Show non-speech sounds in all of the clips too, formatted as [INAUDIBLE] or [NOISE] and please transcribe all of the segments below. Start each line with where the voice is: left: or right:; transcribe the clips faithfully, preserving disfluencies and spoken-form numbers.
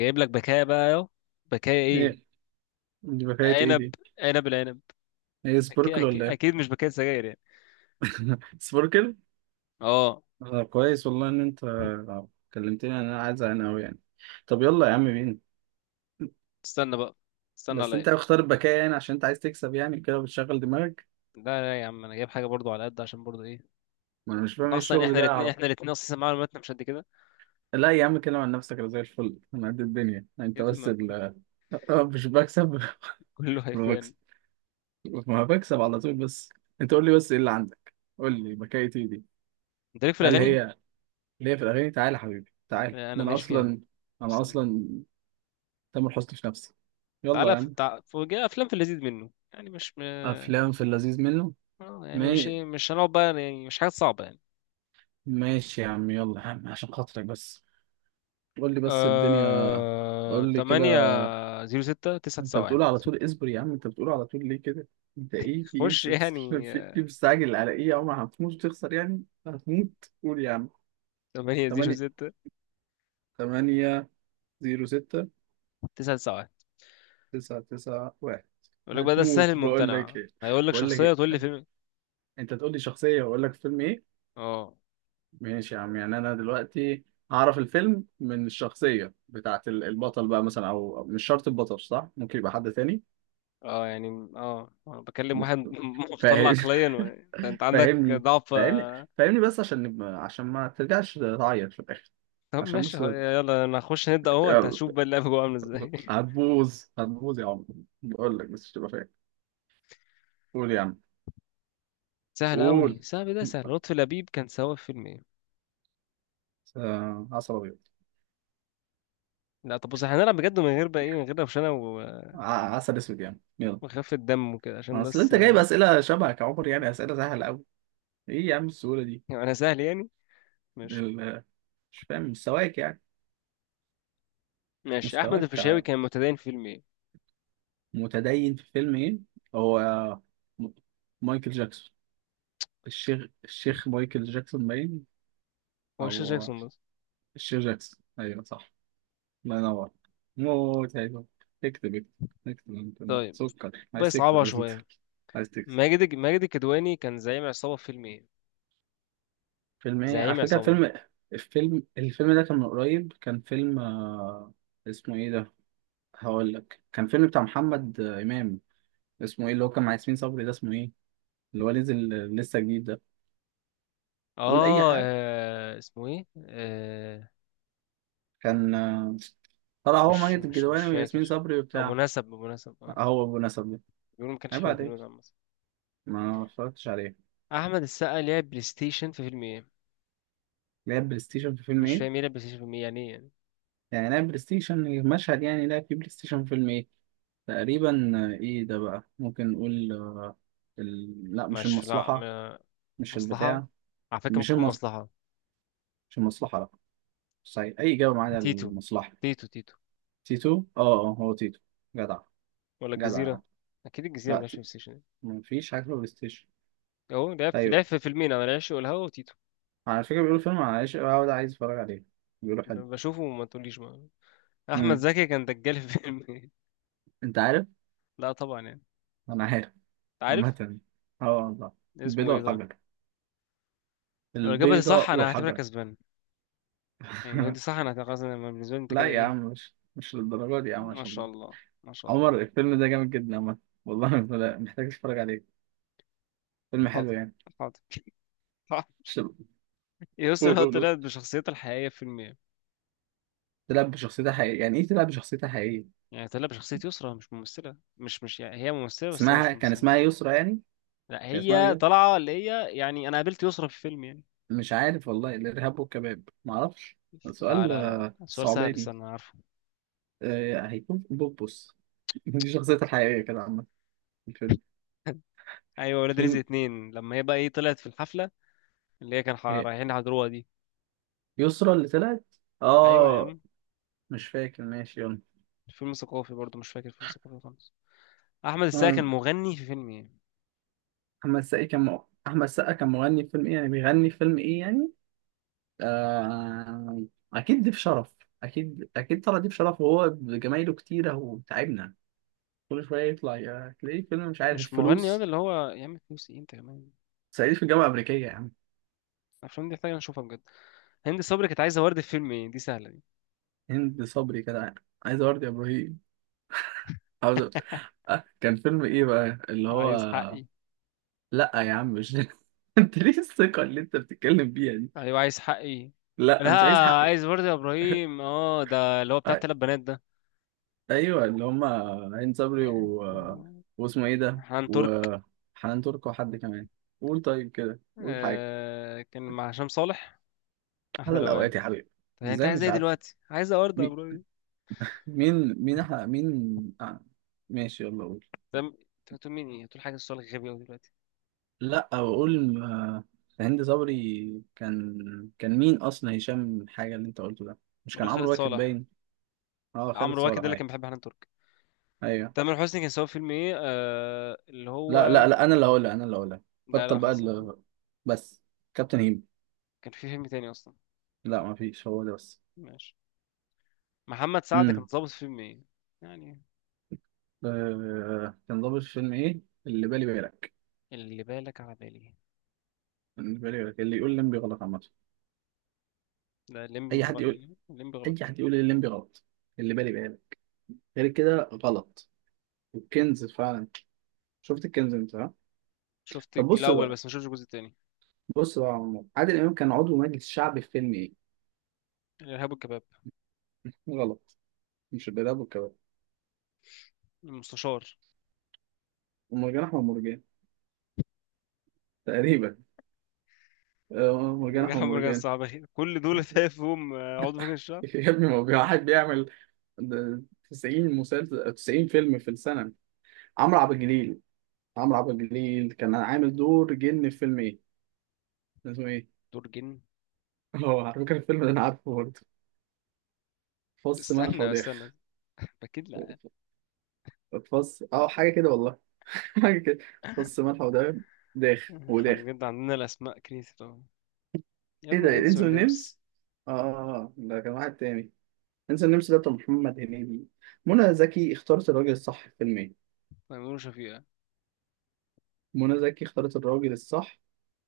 left: جايب لك بكايه بقى اهو. بكايه ايه؟
right: ايه. دي حكاية ايه
left: عنب.
right: دي؟
left: عنب العنب.
right: ايه
left: اكيد
right: سبوركل ولا
left: اكيد,
right: ايه؟
left: أكيد مش بكايه سجاير يعني.
right: سبوركل؟
left: اه.
right: آه، كويس والله. ان انت كلمتني، انا عايز انا اوي يعني. طب يلا يا عم، مين؟
left: استنى بقى استنى
right: بس انت
left: عليا.
right: اختار البكاء يعني عشان انت عايز تكسب، يعني كده بتشغل دماغك؟
left: لا لا يا عم، انا جايب حاجه برضو على قد، عشان برضو ايه،
right: ما انا مش فاهم ايه
left: اصلا
right: الشغل
left: احنا
right: ده
left: الاثنين
right: اهو.
left: احنا الاثنين اصلا معلوماتنا مش قد كده.
right: لا يا عم، كلم عن نفسك، انا زي الفل، انا قد الدنيا، انت
left: اسم
right: بس ال- [LAUGHS] آه، مش بكسب.
left: كله
right: [LAUGHS] ما
left: هيفان.
right: بكسب. ما بكسب على طول بس. انت قول لي بس ايه اللي عندك؟ قول لي بكاية ايه دي؟
left: انت ليك في
right: هل
left: الاغاني.
right: هي اللي هي في الاغاني؟ تعالى يا حبيبي تعالى،
left: لا، انا
right: ده انا
left: ماشي فيها.
right: اصلا، انا
left: استنى.
right: اصلا تامر حسني في نفسي. يلا
left: تعالى
right: يا
left: في...
right: عم.
left: تع... في جاي افلام في اللذيذ منه، يعني مش م... آه،
right: افلام في اللذيذ منه.
left: يعني مش
right: ما...
left: ايه، مش هنقعد بقى يعني، مش حاجات صعبه يعني.
right: ماشي يا عم، يلا يا عم عشان خاطرك بس. قول لي بس الدنيا.
left: آه...
right: قول لي كده.
left: ثمانية صفر ستة
right: انت
left: تسعة تسعة واحد.
right: بتقول على طول اصبر يا عم، انت بتقول على طول ليه كده؟ انت ايه، في ايه؟
left: خش
right: مس- مس-
left: يعني.
right: في ايه مستعجل، على ايه يا عم؟ هتموت وتخسر يعني، هتموت؟ قول يا عم.
left: ثمانية صفر
right: ثمانية
left: ستة
right: ثمانية صفر ستة
left: تسعة تسعة.
right: تسعة تسعة واحد.
left: يقول لك بقى ده السهل
right: هتموت بقول لك
left: الممتنع،
right: ايه،
left: هيقول لك
right: بقول لك
left: شخصية
right: ايه.
left: تقول لي فيلم.
right: انت تقول لي شخصيه واقول لك فيلم ايه.
left: اه.
right: ماشي يا عم، يعني انا دلوقتي هعرف الفيلم من الشخصية بتاعت ال- البطل بقى، مثلا او أو مش شرط البطل، صح، ممكن يبقى حد تاني.
left: اه يعني. اه انا بكلم
right: م-
left: واحد [LAUGHS] مختل
right: فاهم.
left: عقليا و... انت أنت
right: [LAUGHS]
left: عندك
right: فاهمني،
left: ضعف
right: فاهمني،
left: آه.
right: فاهمني بس عشان نبقى، عشان ما ترجعش تعيط في الاخر.
left: طب
right: عشان
left: ماشي،
right: بس.
left: خ- يلا انا هخش نبدأ اهو، انت
right: يلا.
left: هتشوف بقى اللعبة جوه عاملة ازاي.
right: هتبوظ هتبوظ يا عم، بقول لك بس تبقى فاهم. قول يا عم.
left: [LAUGHS] سهل
right: قول.
left: قوي، سهل ده، سهل. لطفي لبيب كان سوا في فيلم ايه؟
right: آه، عسل ابيض.
left: لا طب بص، إحنا هنلعب بجد من غير بقى ايه، من غير روشنة و-
right: ع- عسل اسود يا عم، يلا.
left: وخفة دم وكده، عشان
right: ما اصل
left: بس [LAUGHS]
right: انت جايب
left: آه،
right: اسئله شبهك يا عمر، يعني اسئله سهله قوي. ايه يا عم السهوله
left: يعني انا سهل يعني.
right: دي؟
left: ماشي.
right: مش فاهم مستواك يعني.
left: ماشي. احمد
right: مستواك.
left: الفيشاوي كان متدين في فيلم ايه؟
right: متدين في فيلم ايه؟ هو، م- مايكل جاكسون. الشيخ الشيخ مايكل جاكسون باين.
left: هو الشيخ
right: او
left: جاكسون بس.
right: الشيخ جاكسون، ايوه صح. الله ينور. موت حلو. اكتب، اكتب. اكتب انت، أنت
left: طيب،
right: سكر،
left: بقى
right: عايز تكتب
left: صعبة
right: انت؟
left: شوية.
right: عايز تكتب.
left: ماجد ماجد الكدواني كان زعيم عصابة في فيلم ايه؟
right: فيلم ايه على
left: زعيم
right: فكرة،
left: عصابة.
right: فيلم؟ الفيلم الفيلم ده كان من قريب، كان فيلم آه، اسمه ايه ده؟ هقول لك، كان فيلم بتاع محمد آه، امام. اسمه ايه، اللي هو كان مع ياسمين صبري ده؟ اسمه ايه، اللي هو نزل آه، لسه جديد ده؟ قول اي
left: اه
right: حاجه.
left: آه، اسمه ايه؟ آه
right: كان آه، طلع هو
left: مش
right: ماجد
left: مش مش
right: الكدواني وياسمين
left: فاكر.
right: صبري
left: ابو
right: وبتاع.
left: نسب ابو نسب اه.
right: آه، هو ابو نسب ده.
left: بيقولوا ما كانش
right: عيب
left: حلو
right: عليك،
left: الفيلم ده عامة.
right: ما اتفرجتش عليه.
left: احمد السقا لعب بلاي ستيشن في فيلم ايه؟
right: لعب بلاي ستيشن في فيلم
left: مش
right: ايه.
left: فاهم ايه لعب بلاي ستيشن في فيلم ايه، يعني ايه يعني؟
right: يعني لعب بلاي ستيشن المشهد، يعني لعب في بلاي ستيشن في فيلم ايه. تقريبا آه، ايه ده بقى؟ ممكن نقول آه، ال... لا مش
left: مش لا
right: المصلحه.
left: ما-
right: مش
left: مصلحة.
right: البتاع.
left: على فكرة
right: مش
left: ممكن تكون
right: المص...
left: مصلحة.
right: مش المصلحه، لا. صحيح اي اجابه معانا
left: تيتو
right: المصلحه.
left: تيتو تيتو.
right: تيتو؟ اه. اه هو تيتو. جدع،
left: ولا
right: جدع يا
left: الجزيرة؟
right: عم.
left: اكيد الجزيرة ما
right: لا
left: لعبش
right: ت...
left: بلاي ستيشن.
right: مفيش حاجه في بلاي ستيشن.
left: اهو لعب في، لعب
right: ايوه،
left: في فيلمين انا، العشق والهوا وتيتو.
right: على فكرة بيقولوا فيلم عن عايش أوي ده، عايز أتفرج عليه. بيقولوا حلو.
left: بشوفه وما تقوليش بقى. احمد
right: امم،
left: زكي كان دجال في [LAUGHS] فيلم إيه؟
right: أنت عارف؟
left: لا طبعا يعني.
right: أنا عارف.
left: انت عارف.
right: عامة، أه والله.
left: اسمه
right: البيضة
left: ايه طيب؟
right: والحجر.
left: لو الاجابه دي صح
right: البيضة
left: انا هعتبرك
right: والحجر.
left: كسبان، يعني لو دي صح
right: [LAUGHS]
left: انا هتبقى كسبان أنا، بالنسبه لي انت
right: لا
left: كده
right: يا عم،
left: ايه.
right: مش مش للدرجة دي يا عم،
left: ما شاء
right: عشان
left: الله، ما شاء
right: عمر
left: الله.
right: الفيلم ده جامد جدا عامة. والله، لا محتاج أتفرج عليه، فيلم حلو
left: حاضر.
right: يعني.
left: حاضر [LAUGHS] حاضر.
right: شو- قول،
left: يسرا
right: قول، قول.
left: طلعت بشخصيتها الحقيقيه في فيلم ايه؟
right: تلعب بشخصيتها حقيقية، يعني إيه تلعب بشخصيتها حقيقية؟
left: يعني طلعت بشخصيه يسرا مش ممثله، مش مش يعني هي ممثله بس هي
right: اسمها،
left: مش
right: كان
left: ممثله.
right: اسمها يسرا يعني؟
left: لا
right: كان اسمها
left: هي
right: مين؟
left: طالعه اللي هي، يعني انا قابلت يسرا في فيلم يعني.
right: مش عارف والله. الإرهاب والكباب؟ معرفش.
left: لا
right: سؤال
left: لا لا
right: آه،
left: سؤال سهل،
right: صعباني.
left: استنى انا عارفه.
right: آه، هيكون بوبوس. دي شخصيتها الحقيقية كده عامة، في الفيلم.
left: [LAUGHS] ايوه، ولاد رزق
right: فيلم.
left: اتنين لما هي بقى ايه طلعت في الحفله، اللي هي كان ح-
right: هي
left: رايحين يحضروها دي.
right: يسرا اللي طلعت.
left: ايوه يا
right: اه،
left: عم.
right: مش فاكر، ماشي يلا.
left: فيلم ثقافي برضه مش فاكر، فيلم ثقافي خالص. احمد السقا
right: آه،
left: كان مغني في فيلم ايه؟
right: أحمد السقا كان مغ- أحمد السقا كان مغني في فيلم إيه، يعني بيغني في فيلم إيه يعني؟ آه... أكيد ضيف شرف. أكيد أكيد طلع ضيف شرف، وهو بجمايله كتيرة وتعبنا، كل شوية يطلع يا- تلاقيه فيلم مش
left: مش
right: عارف
left: مغني هذا
right: فلوس.
left: اللي هو يا عم، فلوس ايه انت كمان.
right: صعيدي في الجامعة الأمريكية يا عم.
left: الافلام دي محتاجه نشوفها بجد. هند صبري كانت عايزه ورد في فيلم ايه، دي سهله دي.
right: هند صبري كده عايز أورد يا إبراهيم، عاوز-
left: [LAUGHS]
right: آه، كان فيلم إيه بقى اللي هو؟
left: عايز حقي.
right: لا يا عم، مش [LAUGHS] انت ليه الثقة اللي انت بتتكلم بيها دي؟
left: ايوه عايز حقي. لا
right: لا، مش عايز حقي.
left: عايز ورد يا ابراهيم، اه ده اللي هو بتاع
right: أ-
left: التلات بنات ده.
right: ايوه، اللي هما عين صبري
left: يا-
right: و... واسمه ايه ده،
left: حنان ترك.
right: وحنان ترك، وحد كمان. قول طيب كده، قول حاجة.
left: آه كان مع هشام صالح، احلى
right: على
left: لوان.
right: الأوقات يا حبيبي.
left: طب يعني انت
right: ازاي
left: عايز
right: مش
left: ايه
right: عارف؟
left: دلوقتي، عايز ورد يا
right: مين،
left: ابراهيم.
right: مين مين احنا مين آه. ماشي يلا، قول.
left: طب انت بتقول مين، ايه بتقول حاجه، السؤال غبي قوي دلوقتي.
right: لا، بقول آه، هند صبري كان. كان مين اصلا، هشام حاجة اللي انت قلته ده؟ مش
left: مرة
right: كان
left: خالد
right: عمرو واكد
left: صالح.
right: باين؟ اه خالد
left: عمرو واكد ده اللي
right: صالح.
left: كان بيحب حنان ترك.
right: ايوه.
left: تامر حسني كان سوا فيلم ايه آه اللي
right: لا لا
left: هو.
right: لا انا اللي هقولها، انا اللي هقولها.
left: لا لا
right: بطل بقى
left: خلاص.
right: ال- بس. كابتن هيم.
left: كان في فيلم تاني اصلا.
right: لا، ما فيش، هو ده بس.
left: ماشي. محمد سعد كان
right: امم،
left: ظابط في فيلم ايه يعني؟
right: آه... كان ضابط في فيلم ايه؟ اللي بالي بالك.
left: اللي بالك على بالي.
right: اللي بالي بالك، اللي يقول لمبي غلط عامه.
left: لا الليمبي
right: اي
left: مش
right: حد
left: غلط.
right: يقول،
left: الليمبي
right: اي
left: غلط.
right: حد يقول الليمبي غلط. اللي بالي بالك. غير كده غلط. والكنز فعلا. شفت الكنز انت ها؟
left: شفت
right: طب
left: الج-
right: بص
left: الاول
right: بقى،
left: بس، ما شفتش الجزء التاني.
right: بص بقى يا عمو. عادل امام كان عضو مجلس شعبي في فيلم ايه.
left: الارهاب والكباب.
right: غلط، مش الإرهاب والكباب.
left: المستشار.
right: ومرجان احمد مرجان. تقريبا آه، مرجان احمد
left: مرجع مرجع
right: مرجان.
left: صعب أخي. كل دول تلاقي فيهم آه، عضو مجلس الشعب.
right: [LAUGHS] يا ابني، ما هو واحد بيعمل ده تسعين مسلسل، تسعين فيلم في السنة. عمرو عبد الجليل، عمرو عبد الجليل كان عامل دور جن في فيلم ايه؟ اسمه ايه؟
left: دور جن.
right: [LAUGHS] هو على فكرة الفيلم ده انا عارفه برضه. فص ملح
left: استنى
right: وداخ.
left: استنى اكيد لا.
right: فص اه حاجة كده والله. [LAUGHS] حاجة كده. فص ملح وداخ، داخ
left: احنا
right: وداخ.
left: بجد عندنا الاسماء كريتيف أوي. يا
right: ايه
left: ابن
right: ده،
left: الانس
right: انسو النمس؟
left: والنمس.
right: اه آه، آه، ده كان واحد تاني. انسو النمس ده بتاع محمد هنيدي. منى زكي اختارت الراجل الصح في فيلم ايه؟
left: تيمور وشفيقة.
right: منى زكي اختارت الراجل الصح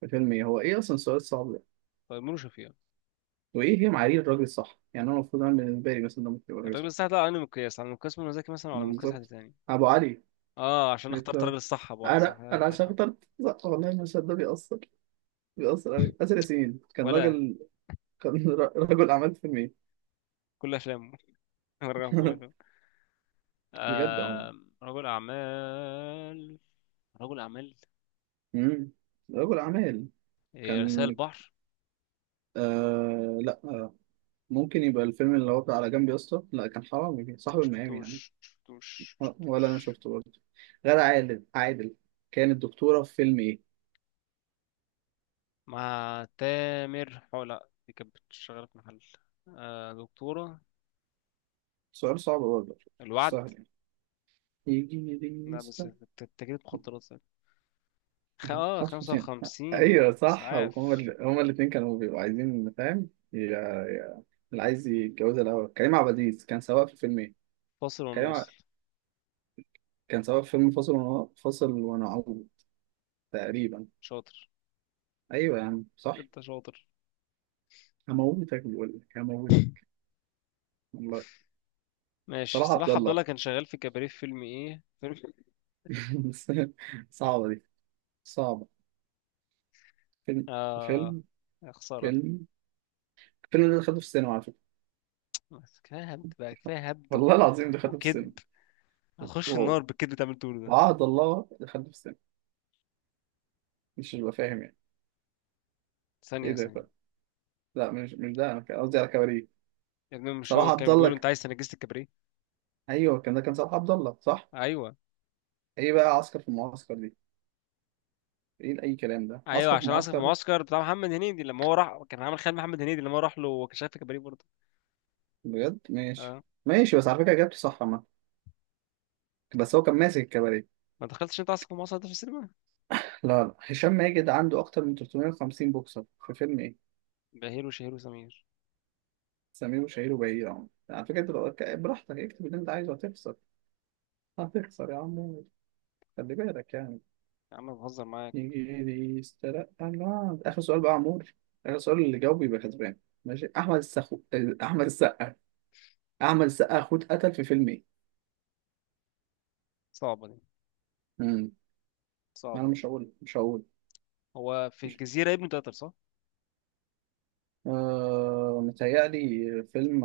right: في فيلم ايه؟ هو ايه اصلا، سؤال صعب.
left: تيمور وشفيقة.
right: وايه هي معايير الراجل الصح يعني؟ انا المفروض انا بالنسبه لي مثلا ده ممكن يبقى
left: يعني
right: راجل
left: الراجل
right: صح.
left: الصح ده على أنهي مقياس، على مقياس منى زكي مثلا ولا
right: إنه
left: على مقياس حد
right: بالظبط.
left: تاني.
right: ابو علي.
left: اه عشان
right: قلت
left: اخترت
right: له.
left: الراجل الصح ابو علي صح
right: انا
left: آه،
right: انا
left: كده
right: عشان
left: فاهم.
right: اخترت. صح والله، المشهد ده بيأثر، بيأثر قوي. آسر ياسين كان
left: ولا
right: راجل، كان [LAUGHS] را- رجل اعمال في المية.
left: كل افلامه. [LAUGHS] رغم كل أفلامه.
right: [LAUGHS] بجد عم.
left: آه. رجل اعمال. رجل اعمال.
right: امم، رجل اعمال.
left: إيه، رسائل
right: كان
left: بحر.
right: آه لا آه، ممكن يبقى الفيلم اللي هو بتاع على جنب يا اسطى. لا، كان حرام صاحب المقام يعني.
left: شفتوش شفتوش
right: ولا انا
left: شفتوش
right: شفته برضه. غادة عادل عادل كانت دكتوره في فيلم ايه؟
left: مع تامر حو، لا دي كانت شغاله في محل. آه دكتوره.
right: سؤال صعب برضه، مش
left: الوعد.
right: سهل يعني. يجي يجي.
left: لا بس،
right: يسطا.
left: ت- تجارة مخدرات. خ- اه
right: خمسة
left: خمسة
right: وخمسين.
left: وخمسين
right: أيوة صح،
left: إسعاف.
right: هما ال... هما الاتنين كانوا بيبقوا عايزين، فاهم يا... يا... اللي عايز يتجوزها الأول. كريم عبد العزيز كان سواق في فيلم إيه؟
left: فاصل
right: كريم ع...
left: ونواصل.
right: كان سواق في فيلم فاصل ون... فاصل ونعود تقريبا.
left: شاطر.
right: أيوة يا عم صح.
left: انت شاطر.
right: هموتك بقول لك، هموتك والله.
left: ماشي.
right: صلاح عبد
left: صلاح عبد الله
right: الله.
left: كان شغال في كباريه في فيلم ايه، فيلم
right: [LAUGHS] بس صعبة دي، صعبة. فيلم،
left: اه،
right: فيلم،
left: يا خسارة.
right: فيلم. الفيلم ده دخلته في السينما على فكرة.
left: بس كفاية هبد بقى، كفاية هبد و-
right: والله العظيم دخلته في السينما.
left: وكذب. هخش
right: واو.
left: النار بالكذب اللي انت بتعمله ده.
right: وعهد الله دخلته في السينما، مش ببقى فاهم يعني. ايه
left: ثانية
right: ده
left: ثانية
right: بقى؟ لا، مش مش ده، انا كان قصدي على كباريه.
left: يا ابني مش
right: صلاح
left: هو
right: عبد
left: كان
right: الله
left: بيقول انت
right: ك-
left: عايز تنجسة الكباريه.
right: ايوه كان، ده كان صلاح عبد الله صح.
left: ايوه.
right: ايه بقى عسكر في المعسكر دي؟ ايه اي كلام ده
left: ايوه
right: عسكر في
left: عشان اسف
right: المعسكر؟
left: المعسكر بتاع محمد هنيدي لما هو راح كان عامل خيال محمد هنيدي لما هو راح له، وكان شغال في كباريه برضه.
right: بجد ماشي.
left: اه.
right: ماشي، بس على فكره جبت صح ما، بس هو كان ماسك الكباريه.
left: ما دخلتش انت اسف المعسكر ده في السينما.
right: لا لا هشام ماجد عنده اكتر من تلتمية وخمسين بوكسر في فيلم ايه؟
left: بهير وشهير وسمير.
right: سمير وشهير وبهير يا عم. على فكره انت لو- براحتك اكتب اللي انت عايزه، هتخسر، هتخسر يا عم، خلي بالك يعني.
left: يا عم بهزر معاك.
right: يسترق الله، ده آخر سؤال بقى يا عمور، آخر سؤال، اللي جاوب يبقى كسبان. ماشي. أحمد السخو، أحمد السقا. أحمد السقا أخوه اتقتل في فيلم إيه؟
left: صعبة دي.
right: مم. ما أنا
left: صعبة.
right: مش هقول، مش هقول.
left: هو في
right: مش...
left: الجزيرة ابن تقدر صح؟
right: آه... متهيألي فيلم،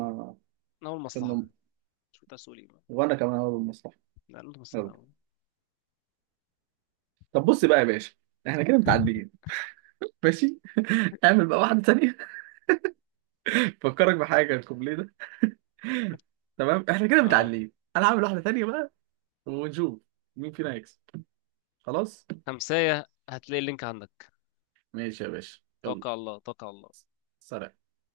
left: أول مصلحة.
right: فيلم.
left: شو تسولي.
right: وأنا كمان هقول المصلحة.
left: لا اللهم صل
right: يلا.
left: على
right: طب بص بقى يا باشا، إحنا كده
left: محمد.
right: متعدين. ماشي. [LAUGHS] اعمل بقى واحدة تانية. [LAUGHS] فكرك بحاجة الكوبليه ده. [LAUGHS] تمام، إحنا كده
left: اه.
right: متعدين. أنا هعمل واحدة تانية بقى، ونشوف مين فينا هيكسب. خلاص.
left: خمسية، هتلاقي اللينك عندك.
right: ماشي يا باشا يلا.
left: توكل على الله، توكل على الله.
right: سلام.